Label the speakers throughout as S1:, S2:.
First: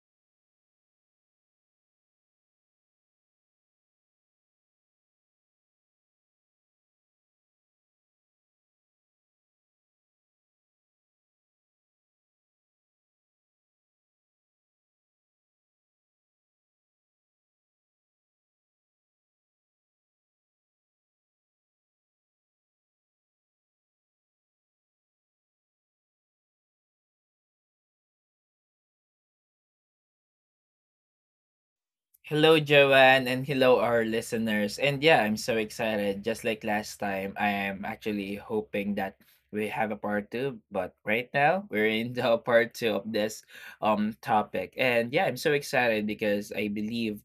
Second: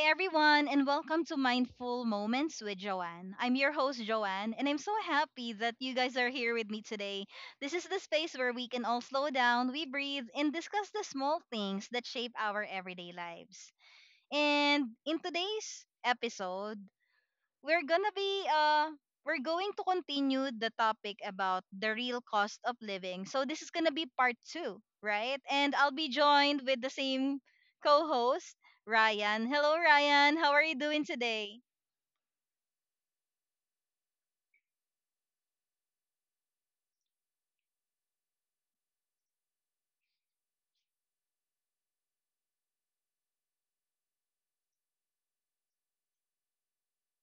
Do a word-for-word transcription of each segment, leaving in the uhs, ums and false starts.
S1: everyone, and welcome to Mindful Moments with Joanne. I'm your host, Joanne, and I'm so happy that you guys are here with me today. This is the space where we can all slow down, we breathe, and discuss the small things that shape our everyday lives. And in today's episode, we're gonna be uh we're going to continue the topic about the real cost of living. So this is gonna be part two, right? And I'll be joined with the same co-host, Ryan. Hello, Ryan. How are you doing today?
S2: Hello, Joanne, and hello, our listeners. And yeah, I'm so excited. Just like last time, I am actually hoping that we have a part two. But right now, we're in the part two of this um topic. And yeah, I'm so excited because I believe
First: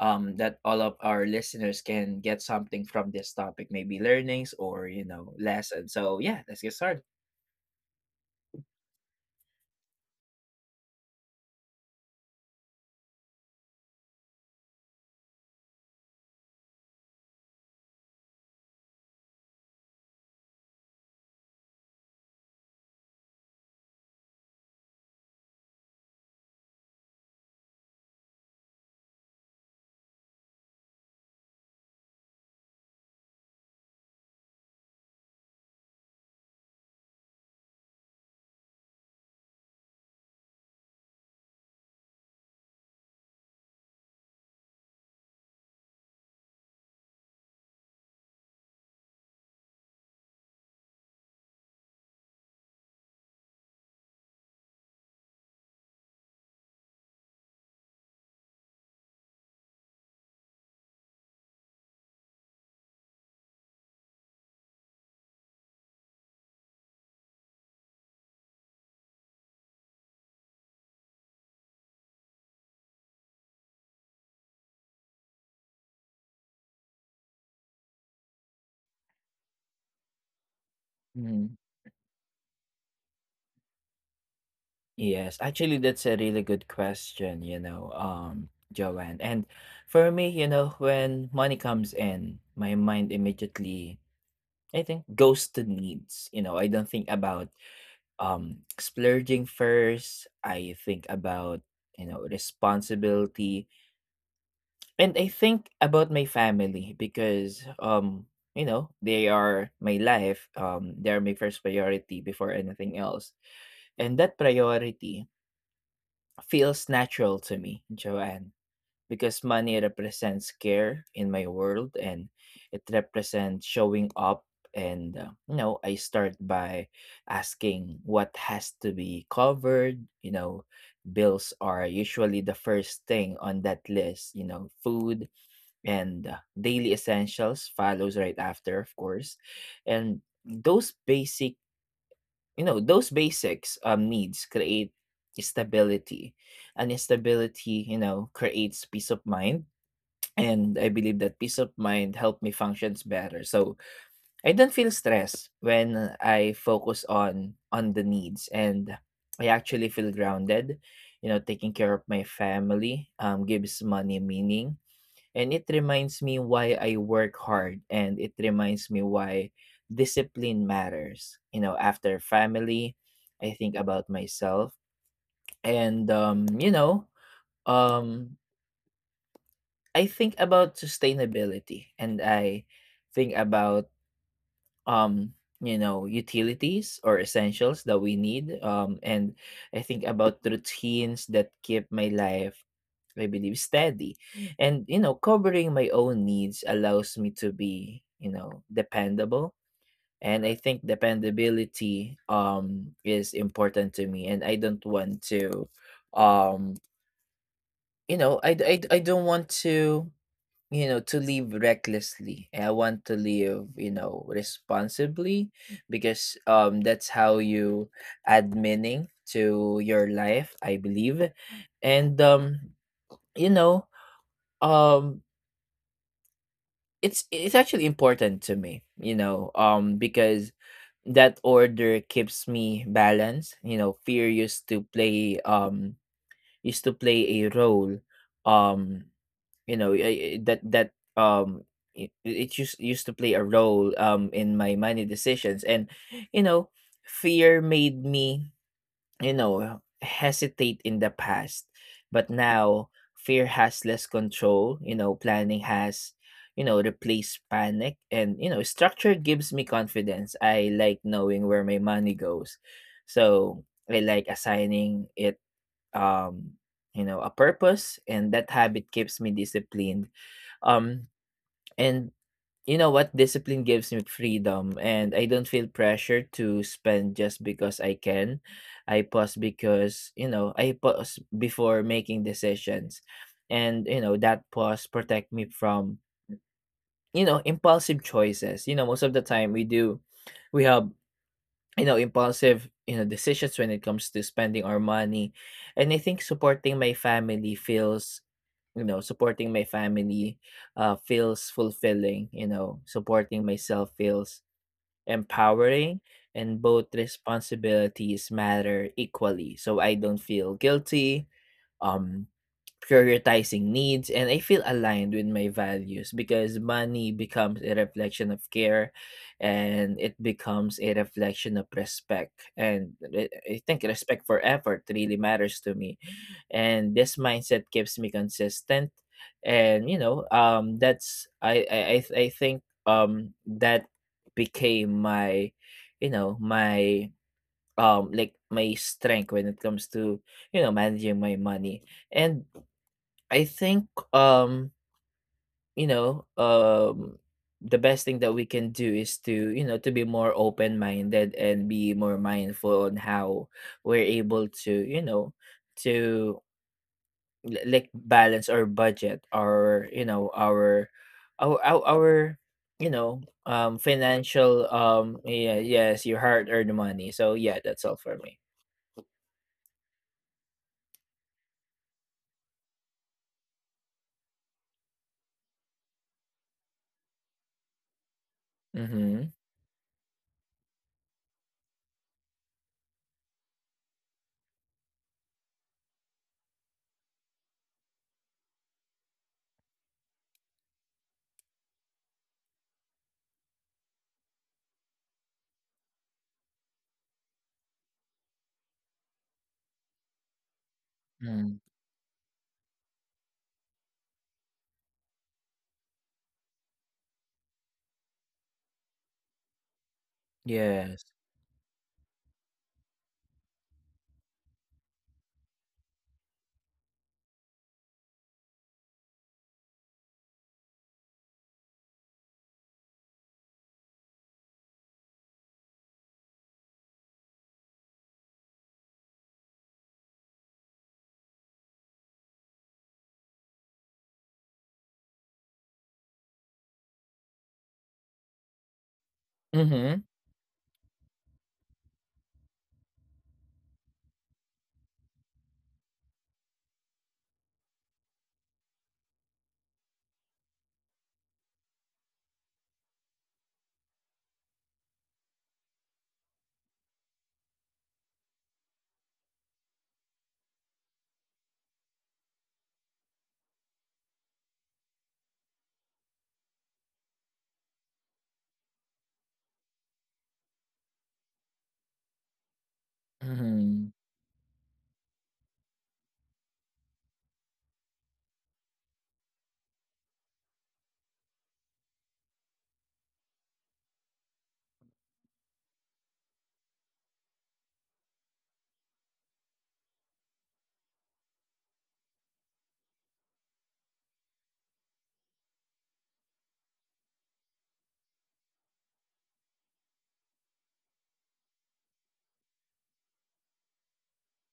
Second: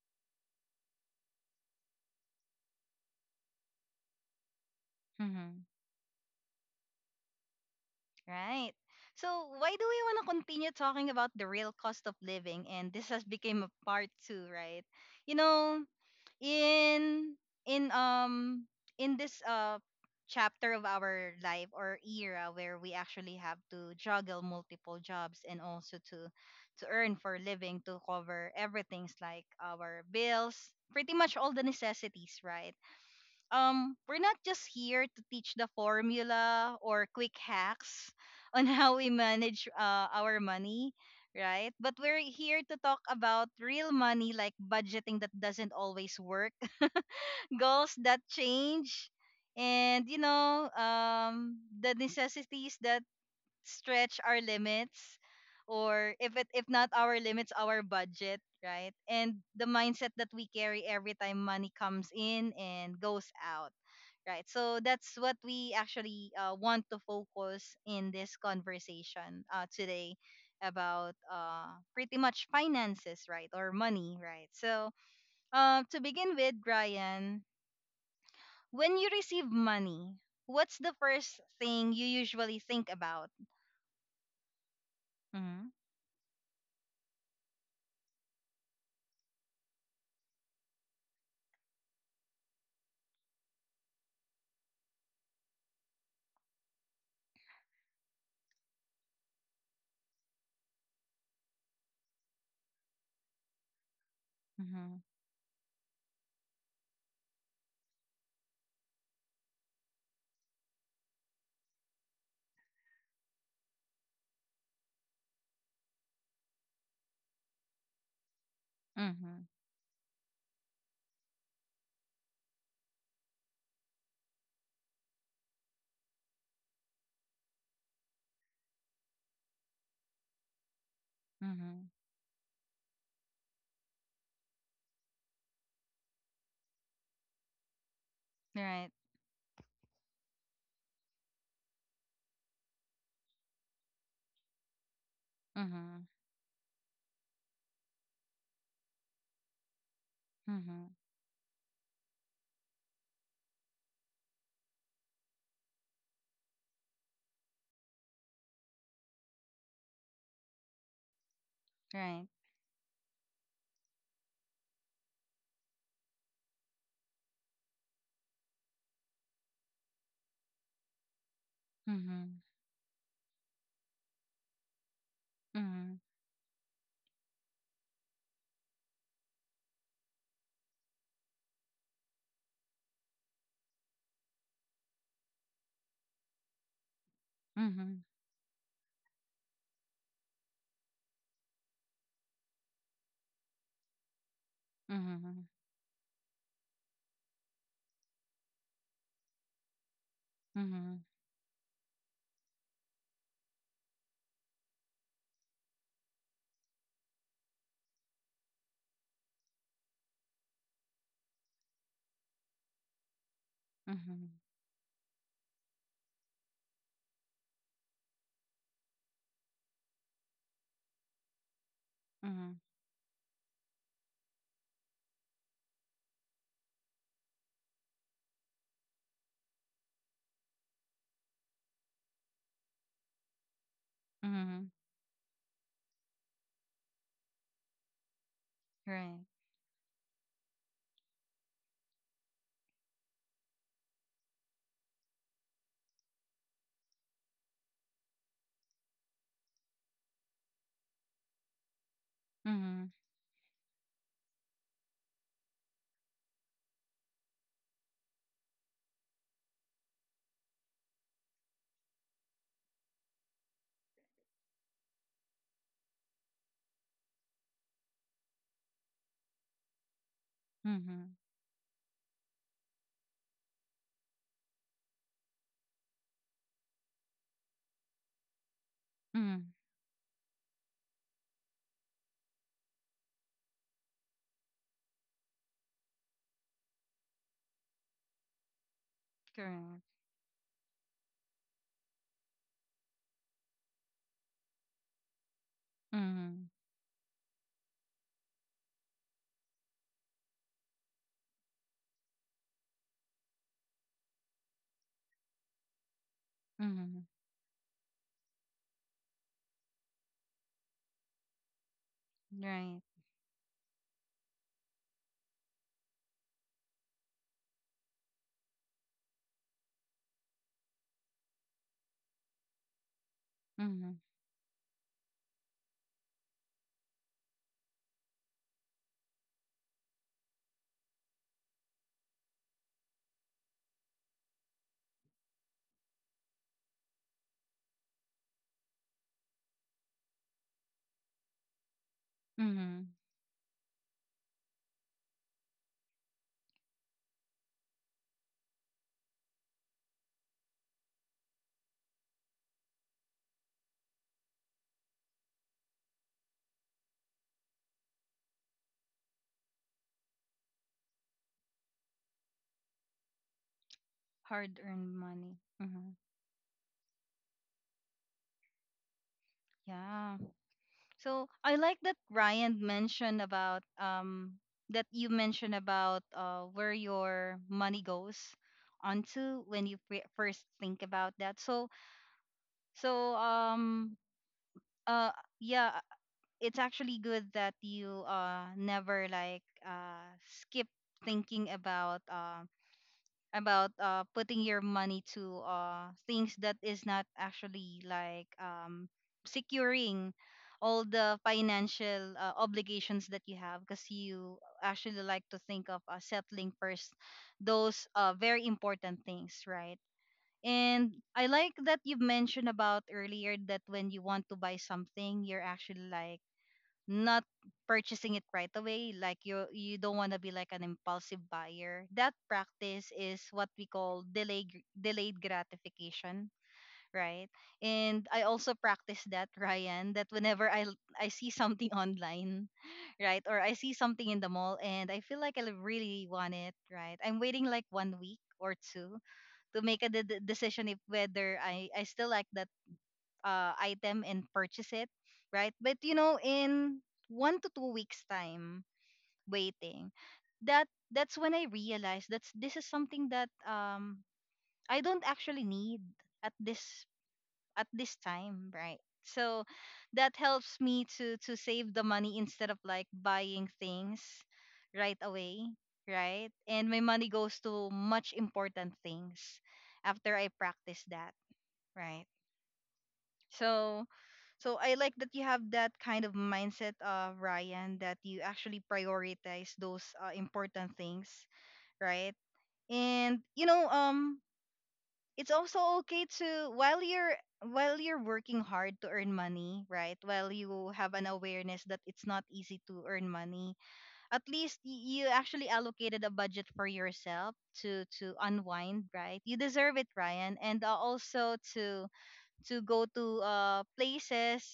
S2: um that all of our listeners can get something from this topic, maybe learnings or you know
S1: hmm
S2: lessons. So yeah, let's get started.
S1: Right. So why do we want to continue talking about the real cost of living? And this has become a part two, right? You know, in in um in this uh chapter of our life or era where we actually have to juggle multiple jobs and also to to earn for a living to cover everything's like our bills, pretty much all the necessities, right? Um we're not just here to teach the formula or quick hacks on how we manage uh, our money, right? But we're here to talk about real money, like budgeting that doesn't always work, goals that change, and you know, um the necessities that stretch our limits, or if it if not our limits, our budget, right? And the mindset that we carry every time money comes in and goes out, right? So that's what we actually uh, want to focus in this conversation uh, today, about uh, pretty much finances, right? Or money, right? So um, to begin with, Brian, when you receive money, what's the first
S2: Mm-hmm.
S1: thing you usually think about?
S2: Yes,
S1: Mm-hmm.
S2: actually, that's a really good question, you know, um, Joanne. And for me, you know, when money comes in, my mind immediately, I think, goes to needs. You know, I don't think about um splurging first. I think about, you know, responsibility.
S1: Mm-hmm.
S2: And I think about my family because um, you know, they are my life. Um, they are my first priority before anything else. And that priority feels natural to me, Joanne,
S1: Mm-hmm.
S2: because money represents care in my world and it represents showing up. And, uh, you know, I start by asking what has to be covered. You know, bills
S1: Mm-hmm.
S2: are usually the first thing on that list, you know, food and uh, daily essentials follows right after,
S1: Right.
S2: of course. And those basic you know those basics um needs create
S1: Mm-hmm.
S2: stability, and stability you know creates peace of mind. And I
S1: Mm-hmm.
S2: believe that peace of mind help me functions better, so I don't feel stress when I focus on on the needs, and I actually feel grounded. You know taking care of
S1: Right.
S2: my family um gives money meaning, and it reminds me why I work hard, and it reminds me why discipline matters. You know, after
S1: Mm-hmm.
S2: family, I think about myself,
S1: Mm-hmm.
S2: and um, you know, um I think about sustainability, and I think about um you know utilities or essentials that
S1: Mm-hmm.
S2: we need, um and I think about routines that keep my life, I believe, steady. And you know,
S1: Mm-hmm.
S2: covering my own needs allows me to be, you know, dependable. And I think
S1: Mm-hmm.
S2: dependability um is important to me. And I don't want to um you know, I I I I, d- I don't want to you know to live recklessly. I want to live, you know,
S1: Mm-hmm.
S2: responsibly, because um that's how you add meaning to your life, I believe. And
S1: Mm-hmm.
S2: um, you know, um it's it's actually important to me, you know um because that order keeps me balanced. You know fear
S1: Mm-hmm.
S2: used to play um used to play a role um
S1: Right.
S2: you know eh, eh, that that um it, it used, used to play a role um in my money decisions. And you know fear made me, you know, hesitate in the past, but now
S1: Mm-hmm.
S2: fear has less control. You know, planning has, you know, replaced panic, and you know, structure gives me confidence. I like knowing where my money goes. So I like assigning it, um, you know, a purpose, and that habit keeps me disciplined. Um
S1: Mm-hmm.
S2: and You know what? Discipline gives me freedom, and I don't feel pressure to spend just because I can. I pause
S1: Mm-hmm.
S2: because, you know, I pause before making decisions. And, you know, that pause protect me from, you know, impulsive choices. You know, most of the time we
S1: Correct.
S2: do, we have, you know, impulsive, you know, decisions when it comes to spending our money. And I think
S1: Mm-hmm.
S2: supporting my family feels you know, supporting my family uh, feels fulfilling. You know, supporting myself feels empowering, and both
S1: Mm-hmm.
S2: responsibilities matter equally. So I don't feel guilty. Um,
S1: Right.
S2: Prioritizing needs, and I feel aligned with my values, because money becomes a reflection of care, and it becomes a reflection of respect. And re- I think
S1: Mm-hmm.
S2: respect for effort really matters to me. And this mindset keeps me consistent. And you know, um that's I I I, th- I think um that became my you know my um like my strength when it comes to you know managing my money. And
S1: Mm-hmm.
S2: I think, um, you know, um the best thing that we can do is to, you know, to be more open-minded and be more mindful on how we're able to, you know, to l- like balance our budget, or, you know, our our our, our you know, um
S1: Hard
S2: financial
S1: earned
S2: um
S1: money.
S2: yeah,
S1: Mm-hmm.
S2: yes, your hard-earned money. So yeah, that's all for me.
S1: Yeah. So I like that Ryan mentioned about um that you mentioned about uh where your money goes
S2: Mhm.
S1: onto when you pre- first think about that. So so um uh yeah, it's actually good that you uh never like uh skip thinking about um about uh putting your money to uh things that is not actually like um securing all the
S2: Mm.
S1: financial uh, obligations that you have, because you actually like to think of uh, settling first those uh very important things, right? And
S2: Yes.
S1: I like that you've mentioned about earlier that when you want to buy something, you're actually like not purchasing it right away. Like you you don't want to be like an impulsive buyer. That practice is what we call delayed delayed gratification, right? And I also practice that, Ryan, that whenever i l- I see something online, right, or I see something in the mall and I feel like I really want it, right, I'm waiting like one week or two to make a de-
S2: Mhm.
S1: de- decision if whether i i still like that uh, item and purchase it, right? But you know, in one to two weeks time waiting, that that's when I realized that's this is something that um I don't actually need at this at this time, right? So that helps me to to save the money instead of like buying things right away, right? And my money goes to much important things after I practice that, right? So
S2: Mhm.
S1: so I like that you have that kind of mindset, uh, Ryan, that you actually prioritize those uh, important things, right? And you know, um, it's also okay to, while you're while you're working hard to earn money, right? While you have an awareness that it's not easy to earn money, at least y- you actually allocated a budget for yourself to to unwind, right? You deserve it, Ryan, and uh, also to to go to uh places,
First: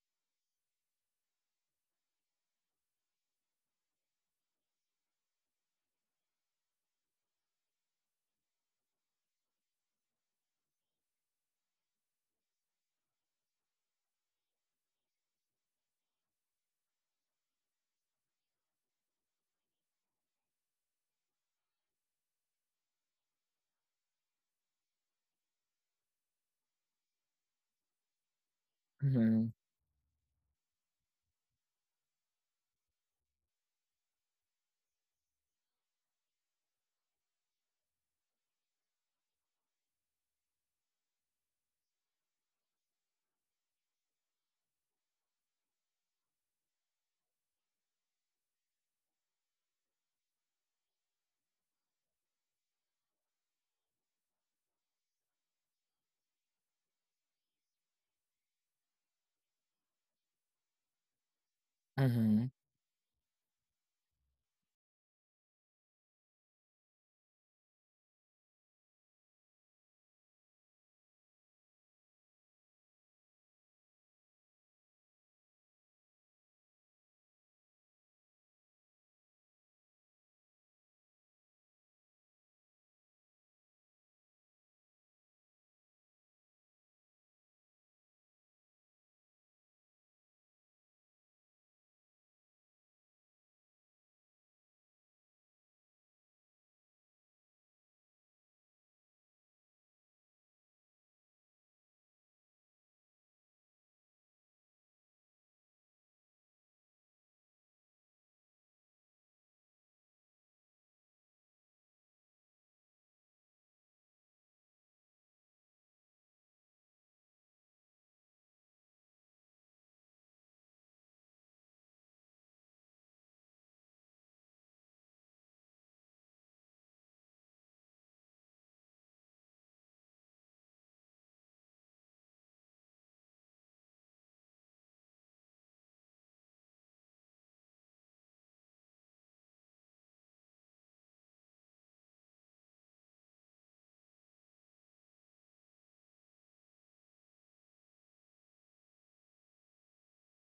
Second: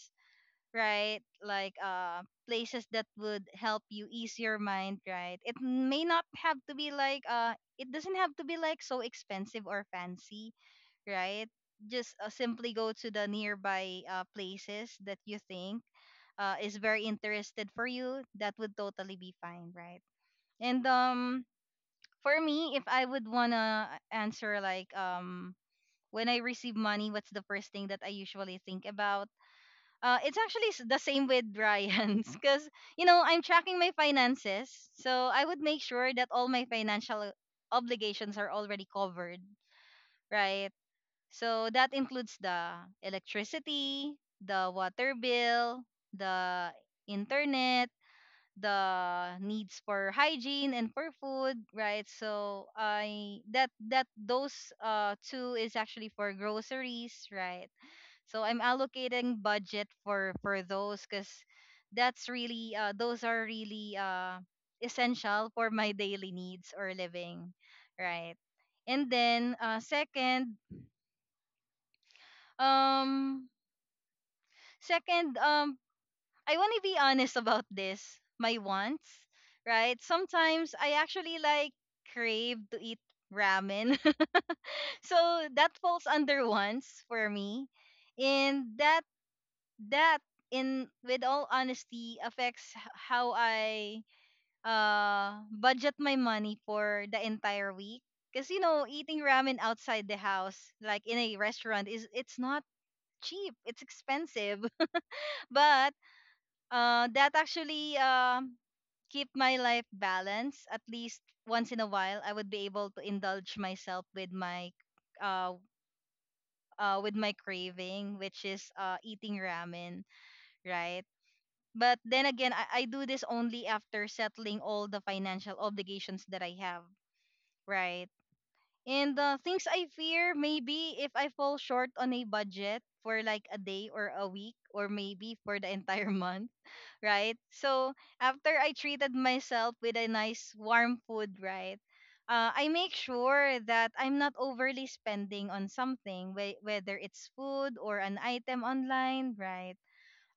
S1: right? Like uh, places that would help you ease your mind, right? It may not have to be like uh, it doesn't have to be like so expensive or fancy, right? Just uh, simply go to the nearby uh, places that you think uh, is very interested for you. That would totally be fine, right? And um, for me, if I would wanna answer like um, when I receive money, what's the first thing that I usually think about?
S2: Mhm.
S1: Uh, it's actually s- the same with Brian's, because, you know, I'm tracking my finances. So I would make sure that all my financial obligations are already covered, right? So that includes the electricity, the water bill, the internet, the needs for hygiene and for food, right? So I that that those uh two is actually for groceries, right? So I'm allocating budget for for those, because that's
S2: Mhm.
S1: really uh, those are really uh, essential for my daily needs or living, right? And then uh, second, um, second, um, I want to be honest about this. My wants, right? Sometimes I actually like crave to eat ramen, so that falls under wants for me, and that that in with all honesty affects h- how I uh budget my money for the entire week, because you know, eating ramen outside the house like in a restaurant is, it's not cheap, it's expensive. But uh that actually um keep my life balanced. At least once in a while I would be able to indulge myself with my uh uh with my craving, which is uh eating ramen, right? But then again, I, I do this only after settling all the financial obligations that I have, right? And uh, things I fear maybe if I fall short on a budget for like a day or a week, or maybe for the entire month, right? So after I treated myself with a nice warm food, right? Uh, I make sure that I'm not overly spending on something, whe- whether it's food or an item online, right?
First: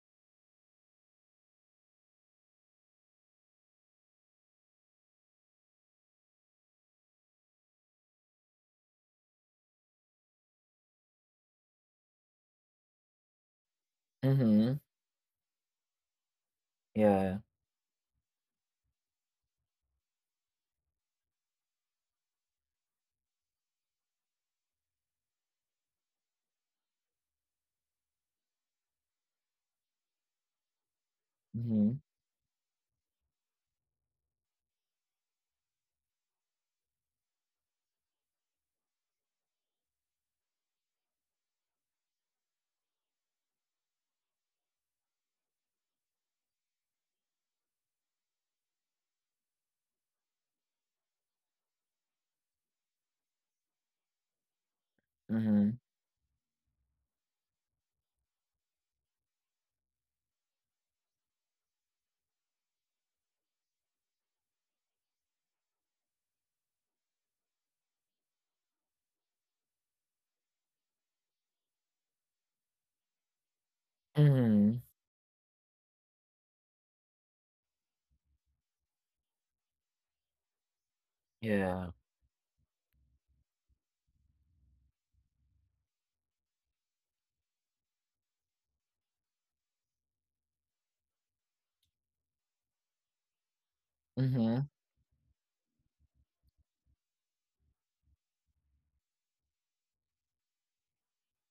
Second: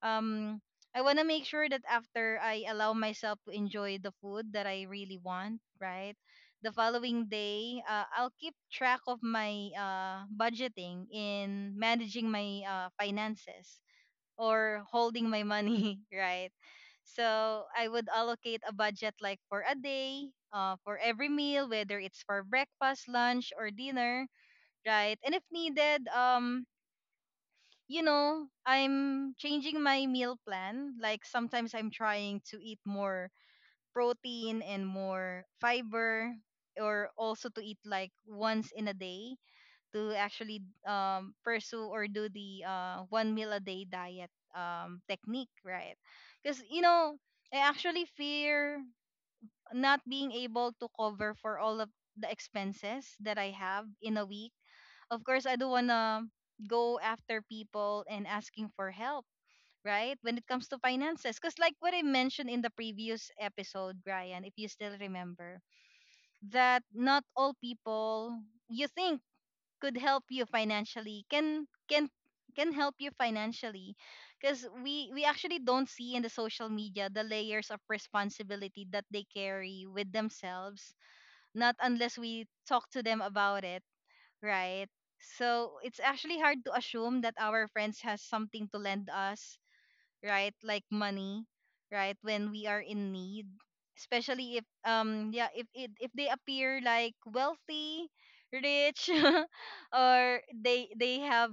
S1: um I want to make sure that after I allow myself to enjoy the food that I really want, right? The following day, uh, I'll keep track of my uh, budgeting in managing my uh, finances
S2: Mhm.
S1: or holding my money, right?
S2: Yeah.
S1: So I would allocate a budget like for a day, uh, for every meal, whether it's for breakfast, lunch, or dinner, right? And if needed, um, you know, I'm changing my meal plan. Like sometimes I'm
S2: Mhm.
S1: trying to eat more protein and more fiber, or also to eat like once in a day to actually um, pursue or do the uh, one meal a day diet um, technique, right? Because, you know, I actually fear not being able to cover for all of the expenses that I have in a week. Of course, I don't
S2: Mhm.
S1: wanna go after people and asking for help, right? When it comes to finances, because like what I mentioned in the previous episode, Brian, if you still remember, that not all people you think could help you financially can can can help you financially, because
S2: Mhm.
S1: we we actually don't see in the social media the layers of responsibility that they carry with themselves, not
S2: Yeah.
S1: unless we talk to them about it, right? So it's actually hard to assume that our friends has something to lend us, right? Like money, right? When we are in need, especially if
S2: Mhm.
S1: um yeah if if, if they appear like wealthy, rich, or they they have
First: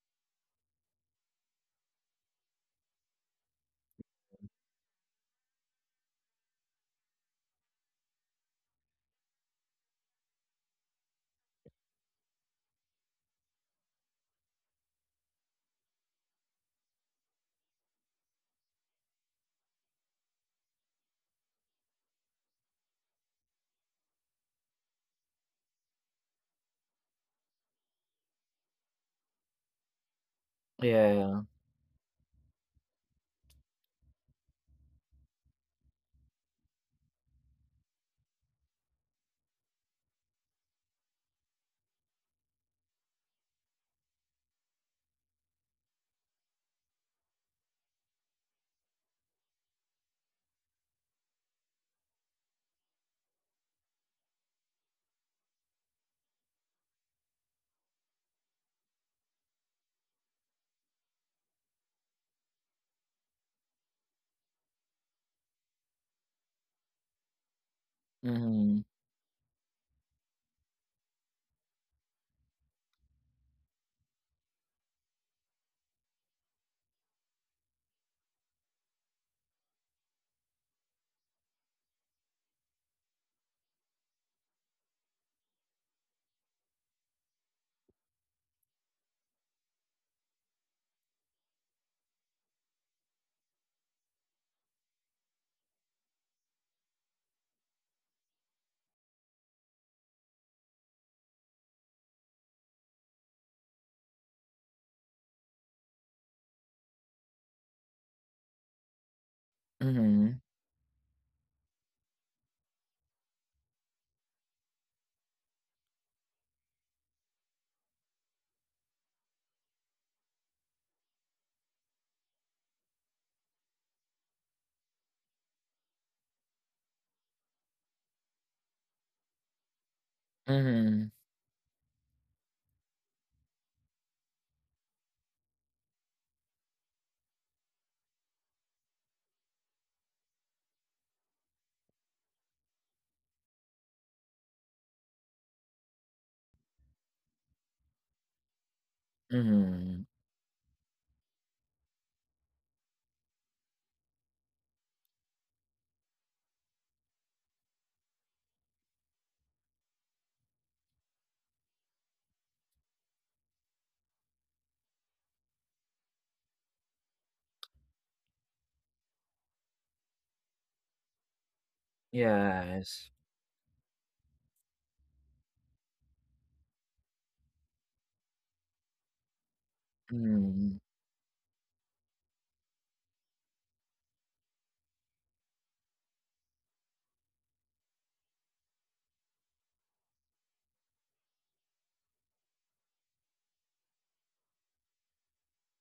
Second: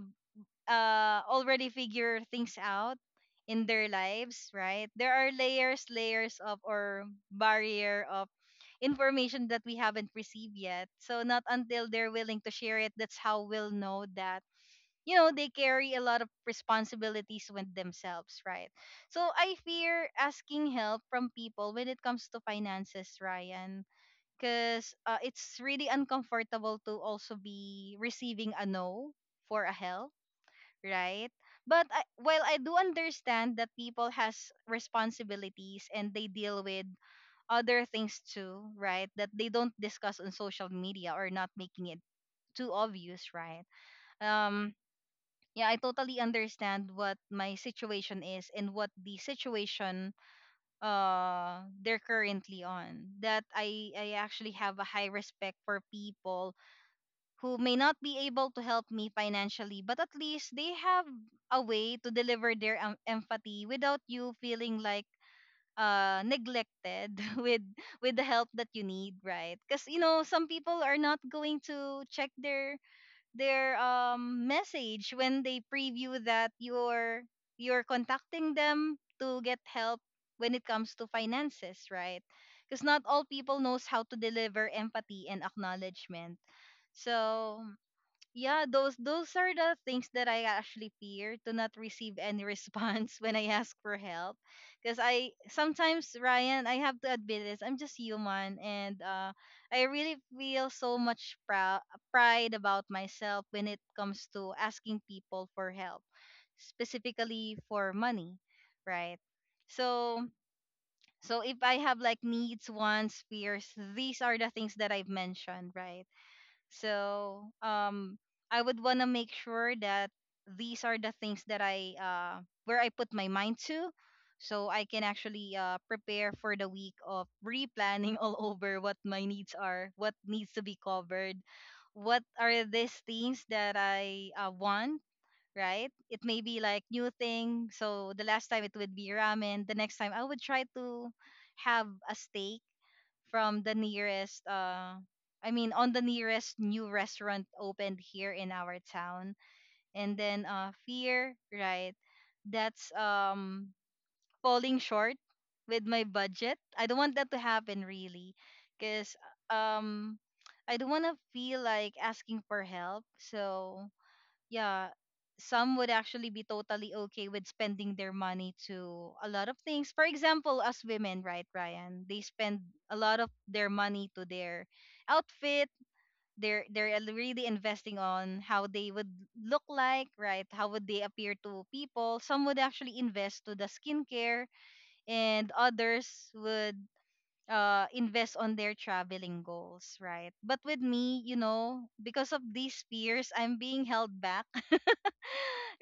S1: uh already figure things out in their lives, right? There are layers, layers of or barrier of information that we haven't received yet. So not until they're willing to share it, that's how we'll know that you know they carry a lot of responsibilities with themselves, right? So I fear asking help from people when it comes to finances, Ryan, because uh, it's really uncomfortable to also be receiving a no for a help, right?
S2: Yeah.
S1: But I, while I do understand that people has responsibilities and they deal with other things too, right? That they don't discuss on social media or not making it too obvious, right? Um, yeah, I totally understand what my situation is and what the situation uh they're currently on. That I I actually have a high respect for people who may not be able to help me financially, but at least they have a way to deliver their um, empathy without you feeling like uh neglected with with the help that you
S2: Mhm.
S1: need, right? Because you know, some people are not going to check their their um message when they preview that you're you're contacting them to get help when it comes to finances, right? Because not all people knows how to deliver empathy and acknowledgement. So yeah, those those are the things that I actually fear, to not receive any response when I ask for help. Because I sometimes, Ryan, I have to admit this, I'm just human. And uh I really feel so much prou- pride about myself when it comes to asking people for help, specifically for money, right? so
S2: Mhm.
S1: so if I have like needs, wants, fears, these are the things that I've mentioned, right? So um, I would want to make sure that these are the things that I, uh, where I put my mind to, so I can actually uh, prepare for the week of replanning all over what my needs are, what needs to be
S2: Mhm.
S1: covered, what are these things that I uh, want. Right, it may be like new thing. So the last time it would be ramen. The next time I would try to have a steak from the nearest uh I mean on the nearest new restaurant opened here in our town.
S2: Mhm.
S1: And then uh fear, right? That's um falling short with my budget. I don't want that to happen, really, cuz um I don't want to feel like asking for help. So yeah, some would actually be totally okay with spending their money to a lot of things. For example, as women, right, Ryan, they spend a
S2: Yes.
S1: lot of their money to their outfit. they're they're al- really investing on how they would look like, right, how
S2: Mhm.
S1: would they appear to people. Some would actually invest to the skincare, and others would uh invest on their traveling goals, right? But with me, you know, because of these fears, I'm being held back,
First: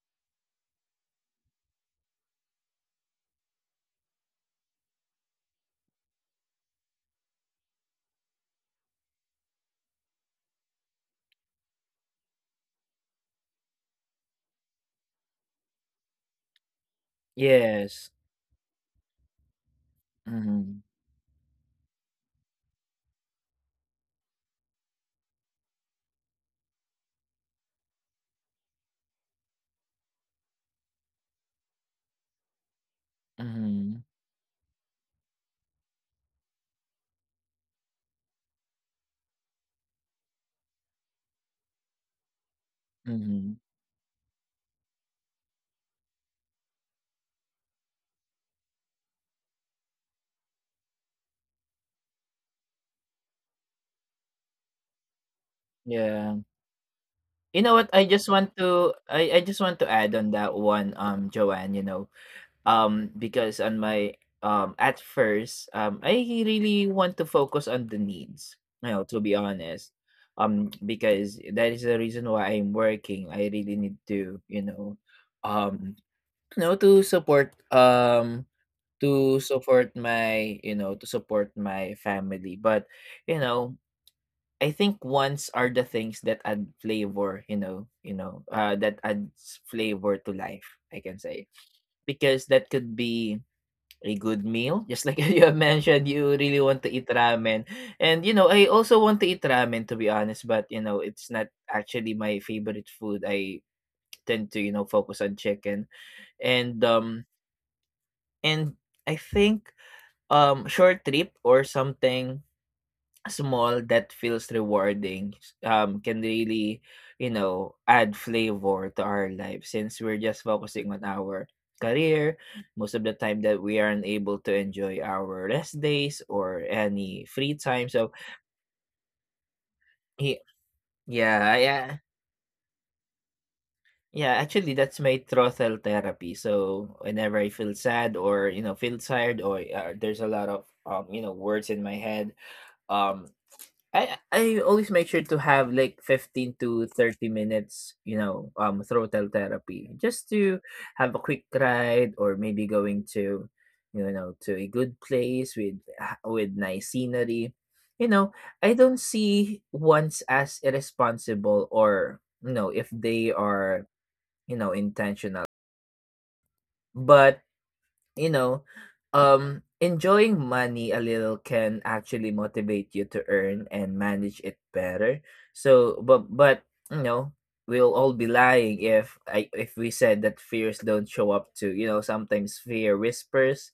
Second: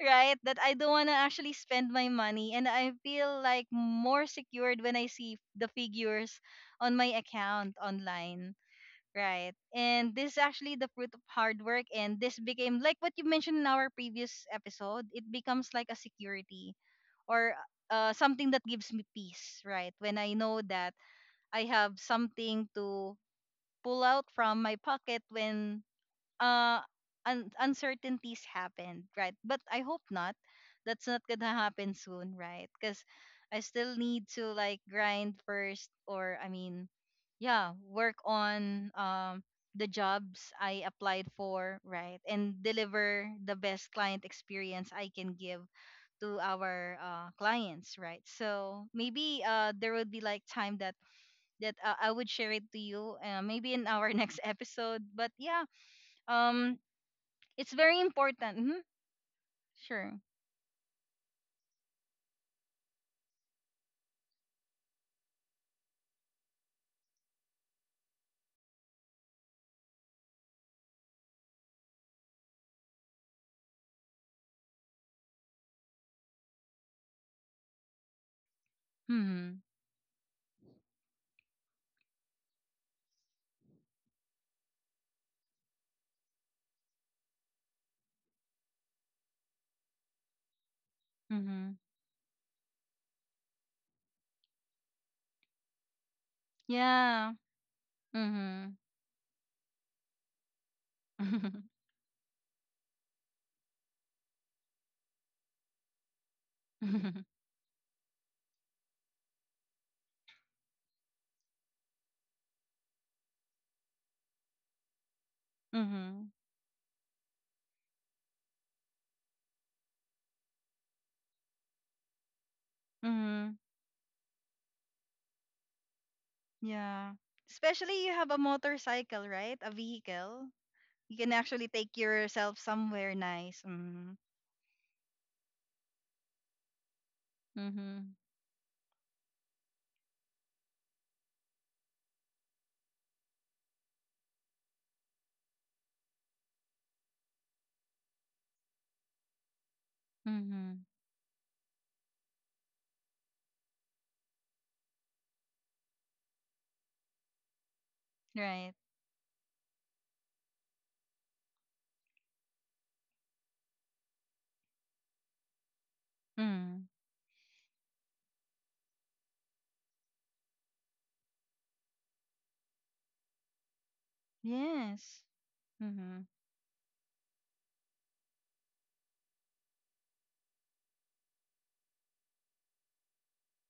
S1: right? That I don't want to actually spend my money. And I feel like more secured when I see the figures on my account online, right? And this is actually the fruit of hard work. And this became, like what you mentioned in our previous episode, it becomes like a security or
S2: Yes.
S1: uh, something that gives me peace, right? When I know
S2: Mhm.
S1: that I have something to pull out from my pocket when uh un- uncertainties happened, right? But I hope not. That's not gonna happen soon, right? Because I still
S2: Mhm.
S1: need to like grind first, or I mean, yeah, work on um the jobs I applied for, right, and deliver
S2: Mhm.
S1: the best client experience I can give to our uh, clients, right? So maybe uh there would be like time that that uh, I would share it to you, uh, maybe in our next episode. But yeah,
S2: Yeah.
S1: um
S2: You know
S1: it's
S2: what?
S1: very
S2: I just want
S1: important. hmm
S2: to I I just want to add
S1: Sure.
S2: on that one, um, Joanne, you know. Um, because on my um at first, um I really want to focus on the needs, you know, to be honest. Um, because that is the reason why I'm working. I really need to, you know, um, you know, to support um to
S1: Mm-hmm.
S2: support my, you know, to support my family. But, you know, I think wants are the things that add flavor, you know, you know, uh, that adds flavor to life, I can say.
S1: Mm-hmm.
S2: Because that could be a good meal. Just like you have mentioned, you really want to eat
S1: Yeah.
S2: ramen. And, you know, I
S1: Mm-hmm.
S2: also want to eat ramen, to be honest, but, you know, it's not actually my favorite food. I tend to, you know, focus on chicken. And, um, and I think, um, short trip or something small that feels rewarding um can
S1: Mm-hmm.
S2: really you know add flavor to our life, since we're just focusing on our career most of the time
S1: Mm-hmm.
S2: that we aren't able to enjoy our rest days or
S1: Yeah.
S2: any free time.
S1: Especially
S2: So
S1: you have a motorcycle, right? A
S2: he,
S1: vehicle. You can
S2: yeah,
S1: actually
S2: yeah,
S1: take yourself somewhere nice. Mm-hmm.
S2: yeah, actually that's my throttle therapy. So whenever I feel
S1: Mm-hmm.
S2: sad, or you know feel tired, or uh, there's a lot of um you know words in my head, um I I always make sure to have like fifteen to thirty minutes, you know, um throttle therapy, just to
S1: Mm-hmm.
S2: have a quick ride, or maybe going to you know to a good place with ah, with nice scenery. You know,
S1: Right.
S2: I don't see ones as irresponsible, or you know if they are, you know, intentional.
S1: Mm.
S2: But you know, um, Enjoying money a little can actually motivate you to earn and manage it better.
S1: Yes.
S2: So, but
S1: Mm-hmm.
S2: but you know, we'll all be lying if I if we said that fears don't show up to. You know sometimes fear whispers,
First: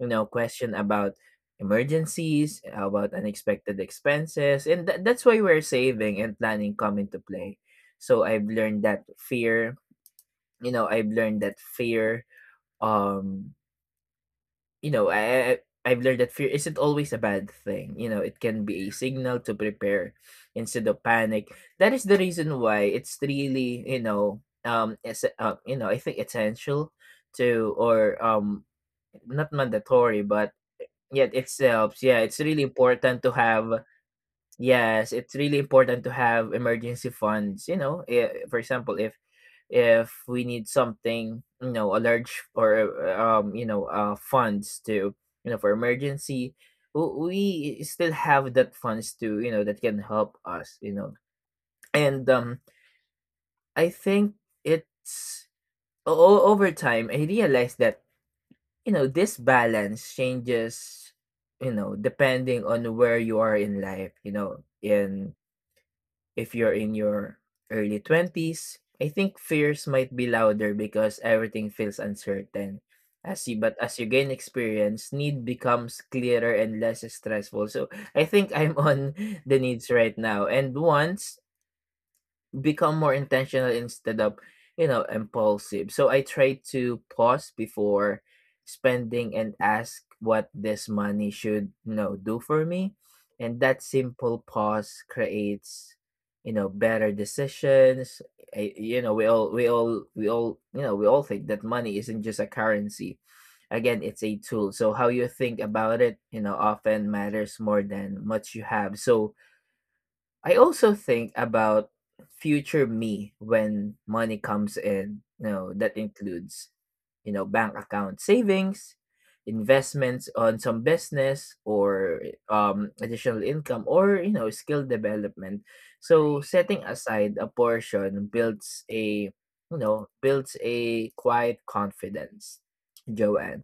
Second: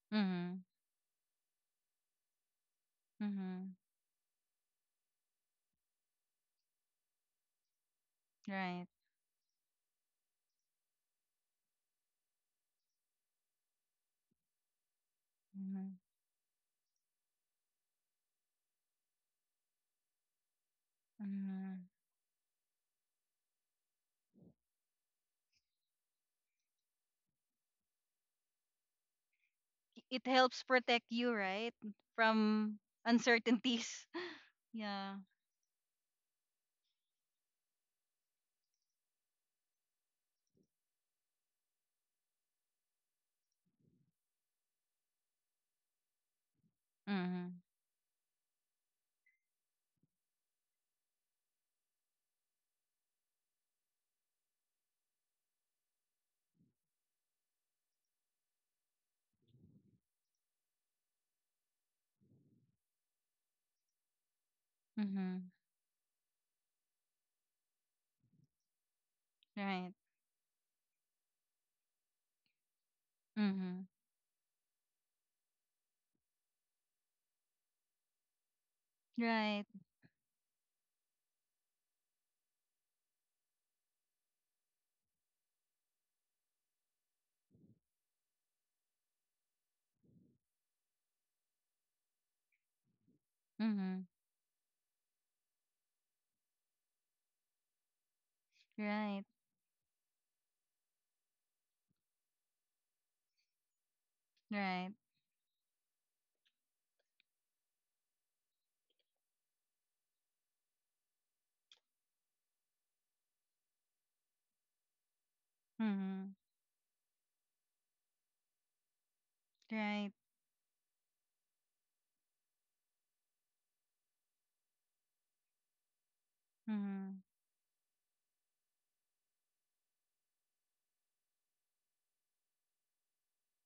S2: you know,
S1: Mm-hmm.
S2: question about emergencies, about
S1: Mm-hmm.
S2: unexpected expenses, and tha- that's why we're saving and planning come into play. So I've learned
S1: Right.
S2: that fear, you know, I've learned that fear. Um, you know, I, I
S1: Mm-hmm.
S2: I've learned that fear isn't always a bad thing. You know, it can be a signal to prepare instead of panic.
S1: Mm-hmm.
S2: That is the reason why it's really, you know, um, it's, uh, you know, I think essential to or um, not
S1: It
S2: mandatory, but
S1: helps protect you,
S2: yet it
S1: right?
S2: helps. Yeah, it's really
S1: From
S2: important to have
S1: uncertainties. Yeah.
S2: Yes, it's really important to have emergency funds. You know, eh, for example, if if we need something, you know, a large or uh, um, you know, uh, funds to you know for emergency. W- we
S1: Mm-hmm.
S2: still have that funds to you know that can help us. You know, and um, I think it's o- o- over time I realized that you know this balance changes. You know, depending on where you are in life. You know, in
S1: Mhm.
S2: If you're in your early twenties, I think fears
S1: Right.
S2: might be louder because everything feels uncertain. As you, but
S1: Mhm.
S2: as you gain experience, need becomes clearer and less stressful. So I think I'm on the
S1: Right.
S2: needs right now. And once become more intentional instead of you know impulsive. So I try to pause before spending, and ask what this money should you know do for me. And that
S1: Mhm.
S2: simple pause creates you know better decisions. I, you know
S1: Right.
S2: we all we all we all you know we all think that money isn't just a currency, again it's a tool.
S1: Right.
S2: So how you think about it you know often matters more than much you have. So I also think about future me when money comes in. You know, that
S1: Mhm.
S2: includes, you know, bank account savings,
S1: Right.
S2: investments on some business, or um additional income, or, you know, skill development. So setting
S1: Mhm.
S2: aside a portion builds a, you know, builds a quiet confidence, Joanne.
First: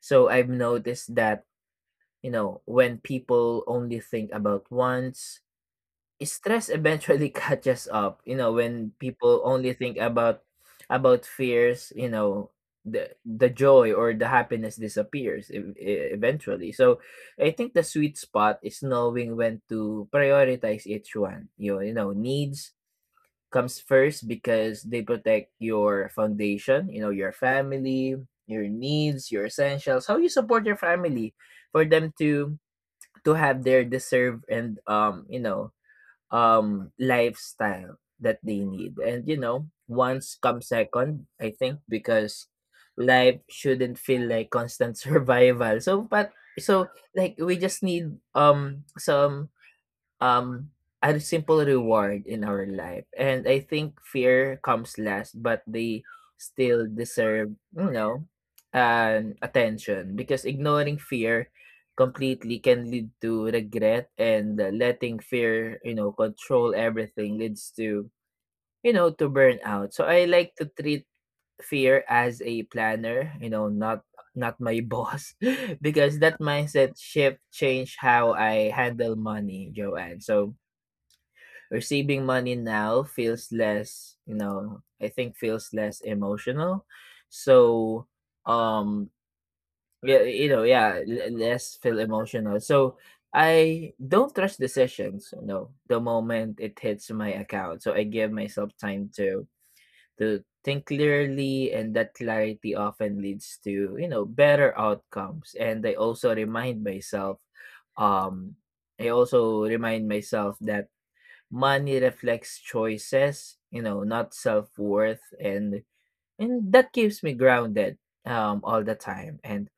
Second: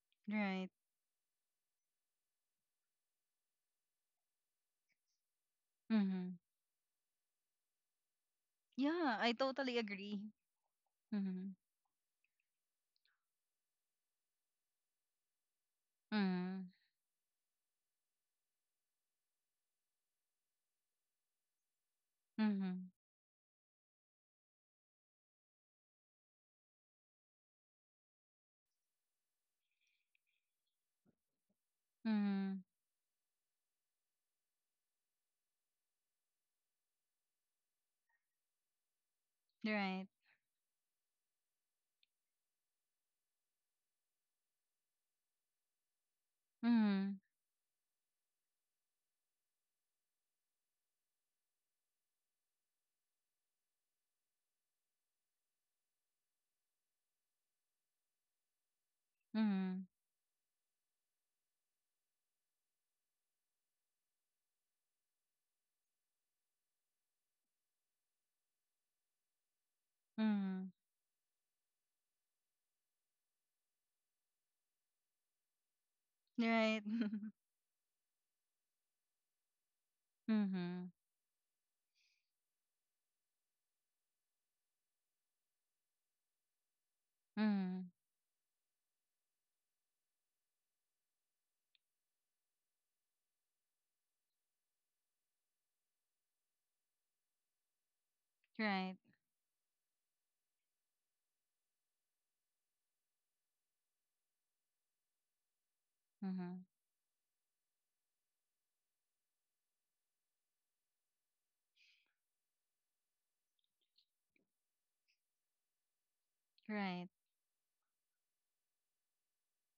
S2: So I've
S1: Right.
S2: noticed that, you know, when people only think about wants,
S1: Mhm.
S2: stress eventually catches up. You know when
S1: Yeah, I
S2: people only
S1: totally
S2: think
S1: agree.
S2: about about
S1: Mhm.
S2: fears, you know the the joy or the happiness disappears, ev- e-
S1: Mhm.
S2: eventually. So I think the sweet spot is knowing when to prioritize each one you you know needs
S1: Mhm.
S2: comes first because they protect your foundation. You know your family, your needs, your essentials, how you support your family, for them to
S1: Mhm.
S2: to have their deserve and um you know, um lifestyle that they need. And you know
S1: Right.
S2: once come second, I think, because life shouldn't feel like constant survival. So but so
S1: Mhm.
S2: like we just need um some um a simple reward in our life. And I think fear comes last, but they still deserve, you know um
S1: Mhm.
S2: attention, because ignoring fear completely can lead to regret. And uh, letting fear you know control everything leads to you know to burnout. So I like to
S1: Mhm.
S2: treat fear as a planner, you know not not my boss, because that
S1: Right.
S2: mindset shift changed how I handle money, Joanne. So
S1: Mhm.
S2: receiving money now feels less, you know, I think feels less emotional.
S1: Mhm.
S2: So, um, yeah, you know, yeah, l- less feel emotional. So, I don't trust decisions, you know, the moment it hits my account. So I give myself
S1: Right.
S2: time to to think clearly, and that clarity often leads to, you know, better outcomes. And I also
S1: Mhm.
S2: remind myself um I also remind myself that money reflects choices, you know, not self-worth, and and that
S1: Right.
S2: keeps me grounded um all the time. And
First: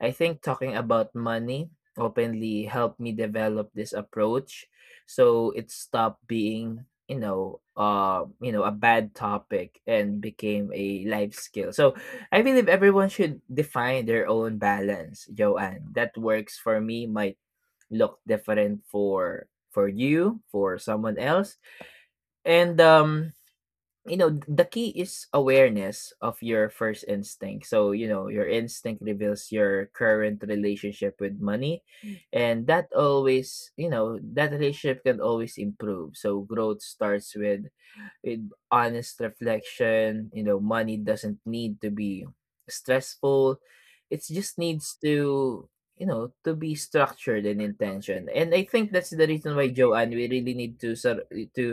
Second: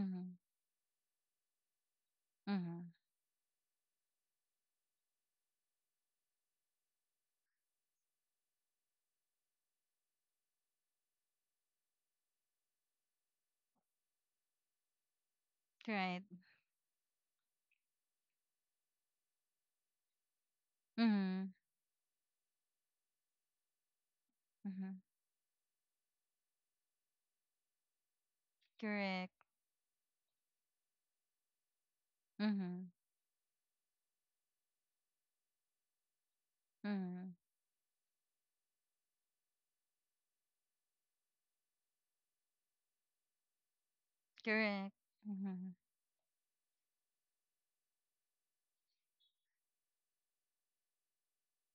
S2: I think talking about money openly
S1: Mhm.
S2: helped me develop this approach, so it stopped being, you know, uh, you know, a bad topic and became a life skill. So I believe everyone should define their own balance, Joanne. That
S1: Right.
S2: works for me might look different for for you, for someone
S1: Mhm.
S2: else, and um, you know, the key
S1: Mhm.
S2: is awareness of your first instinct. So, you know, your instinct
S1: Correct.
S2: reveals your current relationship with money. And that
S1: Mhm.
S2: always, you know, that relationship can always improve. So growth starts
S1: Mhm.
S2: with with honest reflection. You know, money doesn't need to be stressful. It just
S1: Correct.
S2: needs to,
S1: Mhm.
S2: you know, to be structured and intention. And I think that's the reason why, Joanne, we really need to sur- to,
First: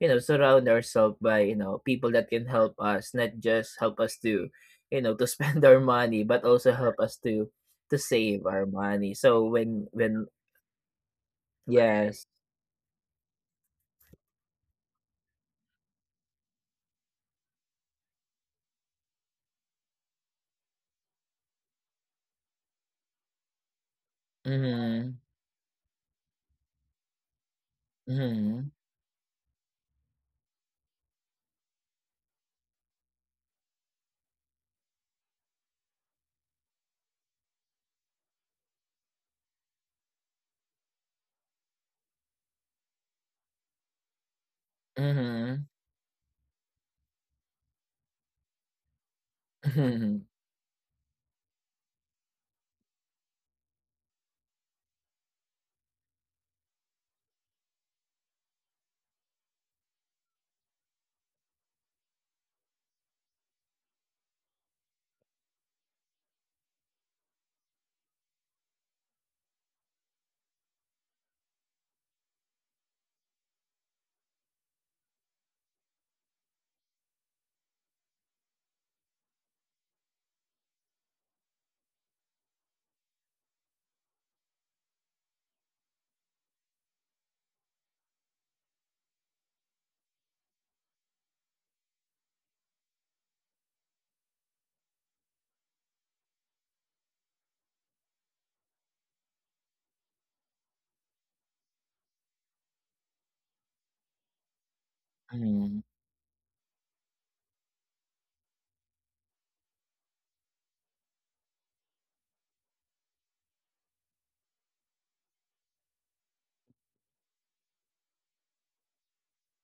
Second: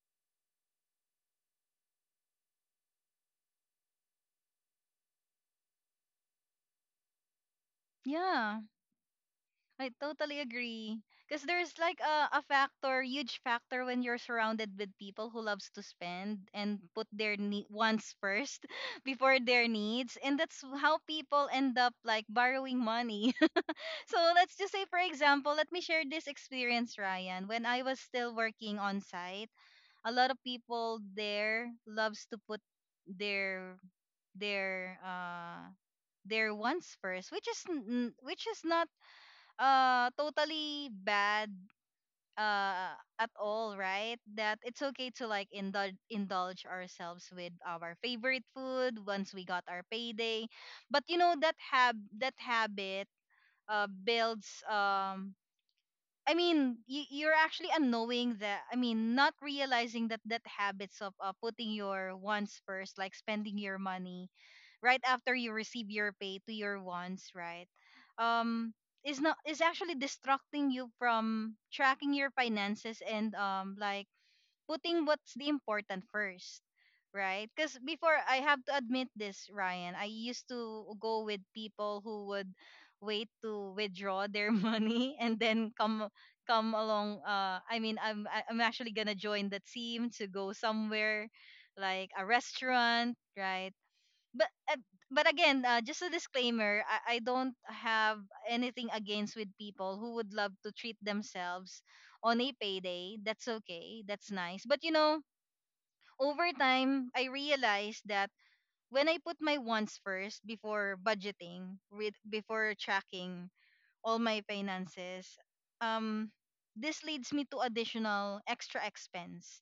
S2: you know, surround ourselves by, you know, people that can help us, not just help us to, you know, to spend our money, but also help us to to save
S1: Yeah,
S2: our money. So when
S1: I
S2: when
S1: totally agree. Because there's like
S2: yes.
S1: a, a factor, huge factor when you're surrounded with people who loves to spend and put their ne- wants first before their needs. And that's how people end up like borrowing money. So let's just say, for
S2: Mm-hmm.
S1: example, let me share this experience, Ryan. When I was still
S2: Mm-hmm.
S1: working on site, a lot of people there loves to put their their uh their wants first, which is n- n- which is not uh totally bad uh at all, right? That it's okay to like
S2: Mm-hmm.
S1: indulge indulge ourselves with our favorite food once we got our payday. But you know, that hab that habit uh builds um I mean, you, you're actually unknowing that. I mean, not realizing that that habits of uh, putting your wants first, like spending your money right after you receive your pay to your wants, right? Um, is not is actually distracting you from tracking your finances, and um like putting what's the important first, right? Because before, I have to admit this, Ryan, I used to go with people who would wait to withdraw their money and then come come along. Uh, I mean, I'm I- I'm actually gonna join the team to go somewhere like a restaurant, right? but uh, but again, uh, just a disclaimer. I, I don't have anything against with people who would love to treat themselves on a payday. That's okay. That's nice. But you know,
S2: Mm-hmm.
S1: over time, I realized that when I put my wants first before budgeting, with before tracking all my finances, um, this leads me to additional extra expense.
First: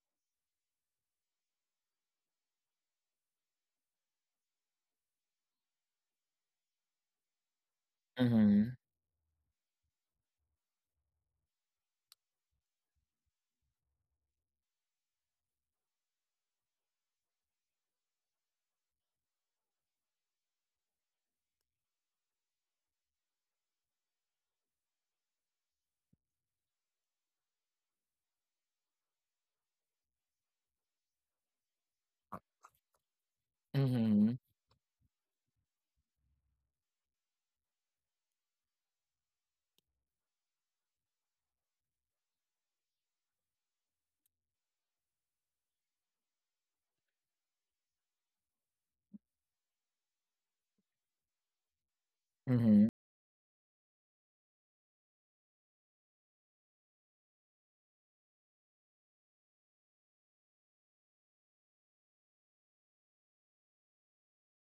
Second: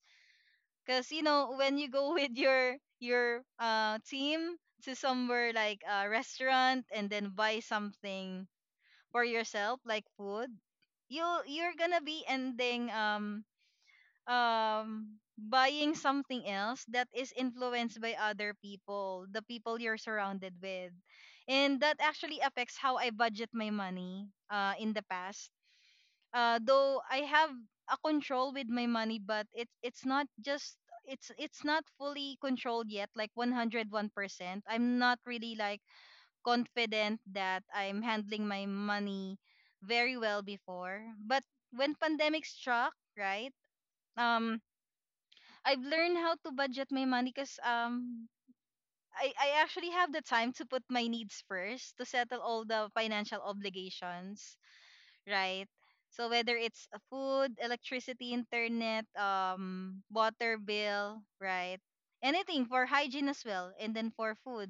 S1: Cause you know, when you go with your your uh team to somewhere like a restaurant and then buy something
S2: Mhm,
S1: for yourself like food, you, you're gonna be ending um um buying something else that is influenced by other people, the people you're surrounded with. And that actually affects how I budget my money uh in the past. Uh, though I have a control with my money, but it's it's not just it's it's not fully controlled yet, like
S2: mhm,
S1: one hundred one percent. I'm not really like confident that I'm handling my money very well before. But when pandemic struck, right? Um, I've learned how to budget my money because um. I, I actually have the time to put my needs first to settle all
S2: mhm,
S1: the financial obligations, right? So whether it's uh, food, electricity, internet, um, water bill, right? Anything for hygiene as well, and then for food,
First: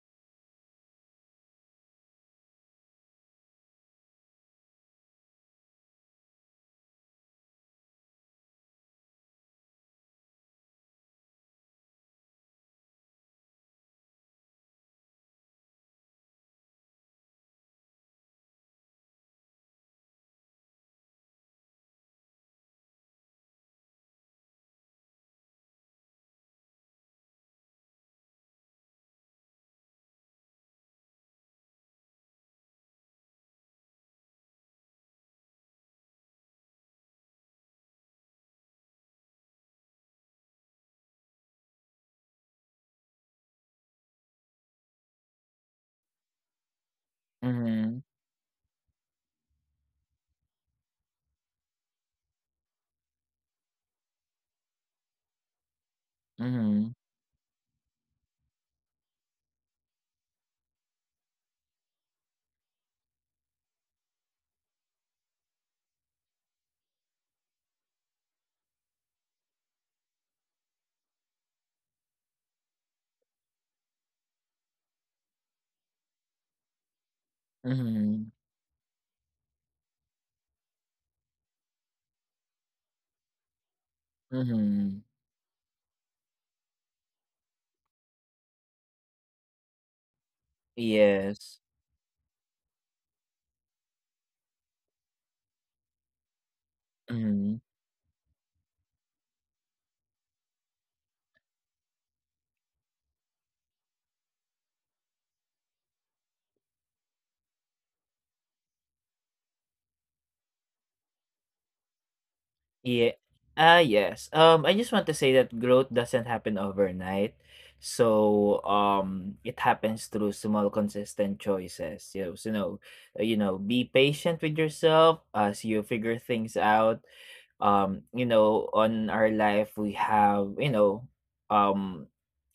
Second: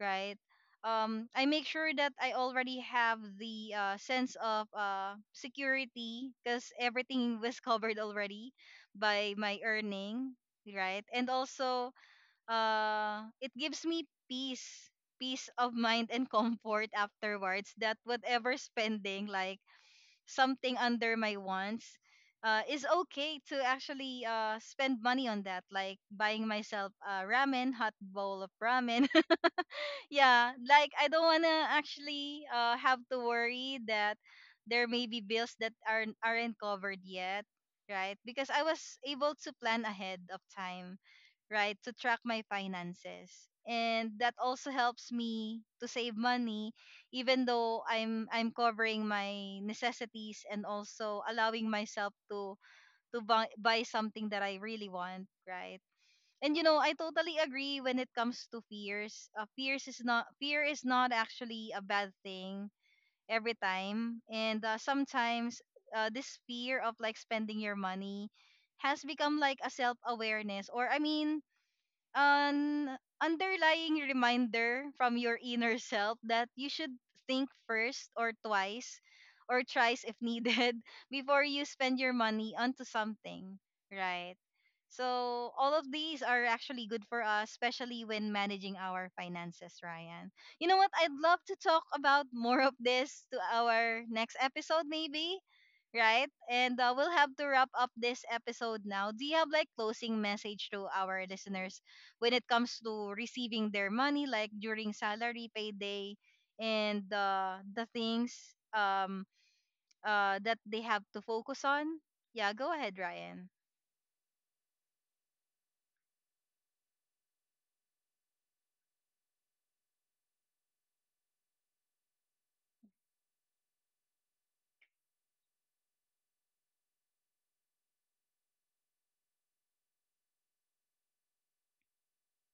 S1: right? Um, I make sure that I already have the uh, sense of uh, security because everything was covered already by my earning, right? And also, uh, it gives me peace, peace of mind and comfort afterwards. That whatever spending, like something under my wants, uh, it's okay to actually uh, spend money on that, like buying myself a ramen, hot bowl of ramen. Yeah, like I don't wanna actually, uh, have to worry that there may be bills that aren't aren't covered yet, right? Because I was able to plan ahead of time, right, to track my finances. And that also helps me to save money, even though
S2: mhm,
S1: I'm I'm covering my necessities and also allowing myself to to buy, buy something that I really want, right? And you know, I
S2: mhm,
S1: totally agree when it comes to fears. Uh, fears is not Fear is not actually a bad thing every time. And uh, sometimes uh, this fear of like spending your money has become like a self awareness, or I mean an underlying reminder from your inner self that you should think first
S2: mhm,
S1: or twice or thrice if needed before you spend your money onto something, right?
S2: mhm.
S1: So all of these are actually good for us, especially when managing our finances, Ryan. You know what? I'd love to
S2: Yes.
S1: talk about more of this to our next episode, maybe, right? And uh, we'll have to
S2: Mhm.
S1: wrap up this episode now. Do you have like closing message to our listeners when it comes to receiving their money, like during salary, payday, and uh, the things um, uh, that they have to focus on. Yeah, go ahead,
S2: Yeah.
S1: Ryan.
S2: Ah, yes. Um, I just want to say that growth doesn't happen overnight. So, um, it happens through small, consistent choices. You know, so, you know, you know, be patient with yourself as you figure things out. Um you know on our life we have you know um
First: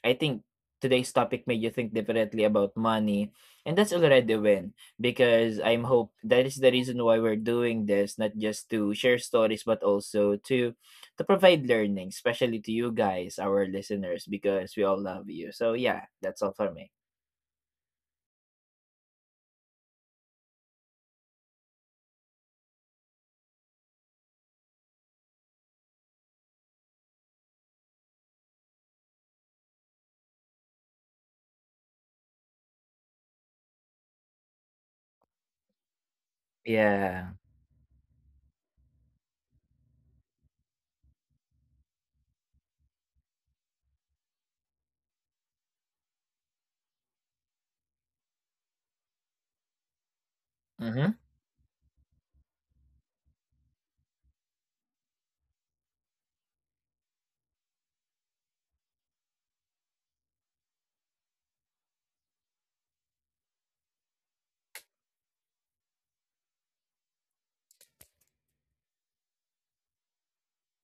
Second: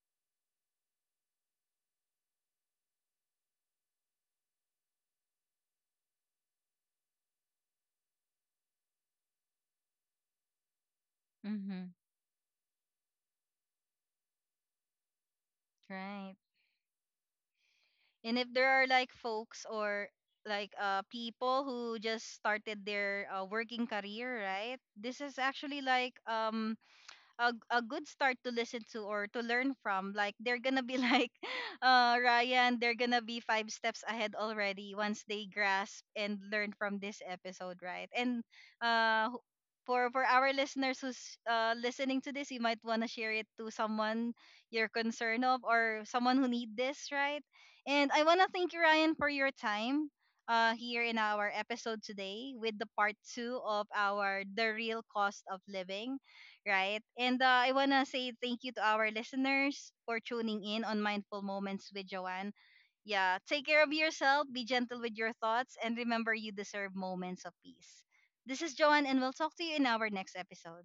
S2: I think today's topic made you think differently about money, and that's already a win, because I'm hope that is the reason why we're doing this, not just to share stories but also to to provide
S1: Mm-hmm.
S2: learning, especially to you guys, our listeners, because we all love you. So yeah,
S1: Right.
S2: that's all for me.
S1: And if there are like folks or like uh, people who just started their uh, working career, right? This is actually like um a a good start to listen to or to learn from. Like they're gonna be like uh Ryan, they're gonna be five steps ahead already once they grasp and learn from this
S2: Yeah.
S1: episode, right? And uh who- for for our listeners who's uh listening to this, you might want to share it to someone you're concerned of, or someone who need this, right? And I want to thank you, Ryan, for your time uh, here in
S2: Hmm.
S1: our episode today with the part two of our the real cost of living, right? And uh, I want to say thank you to our listeners for tuning in on Mindful Moments with Joanne. Yeah, take care of yourself, be gentle with your thoughts, and remember you deserve moments of peace. This is Joanne, and we'll talk to you in our next episode.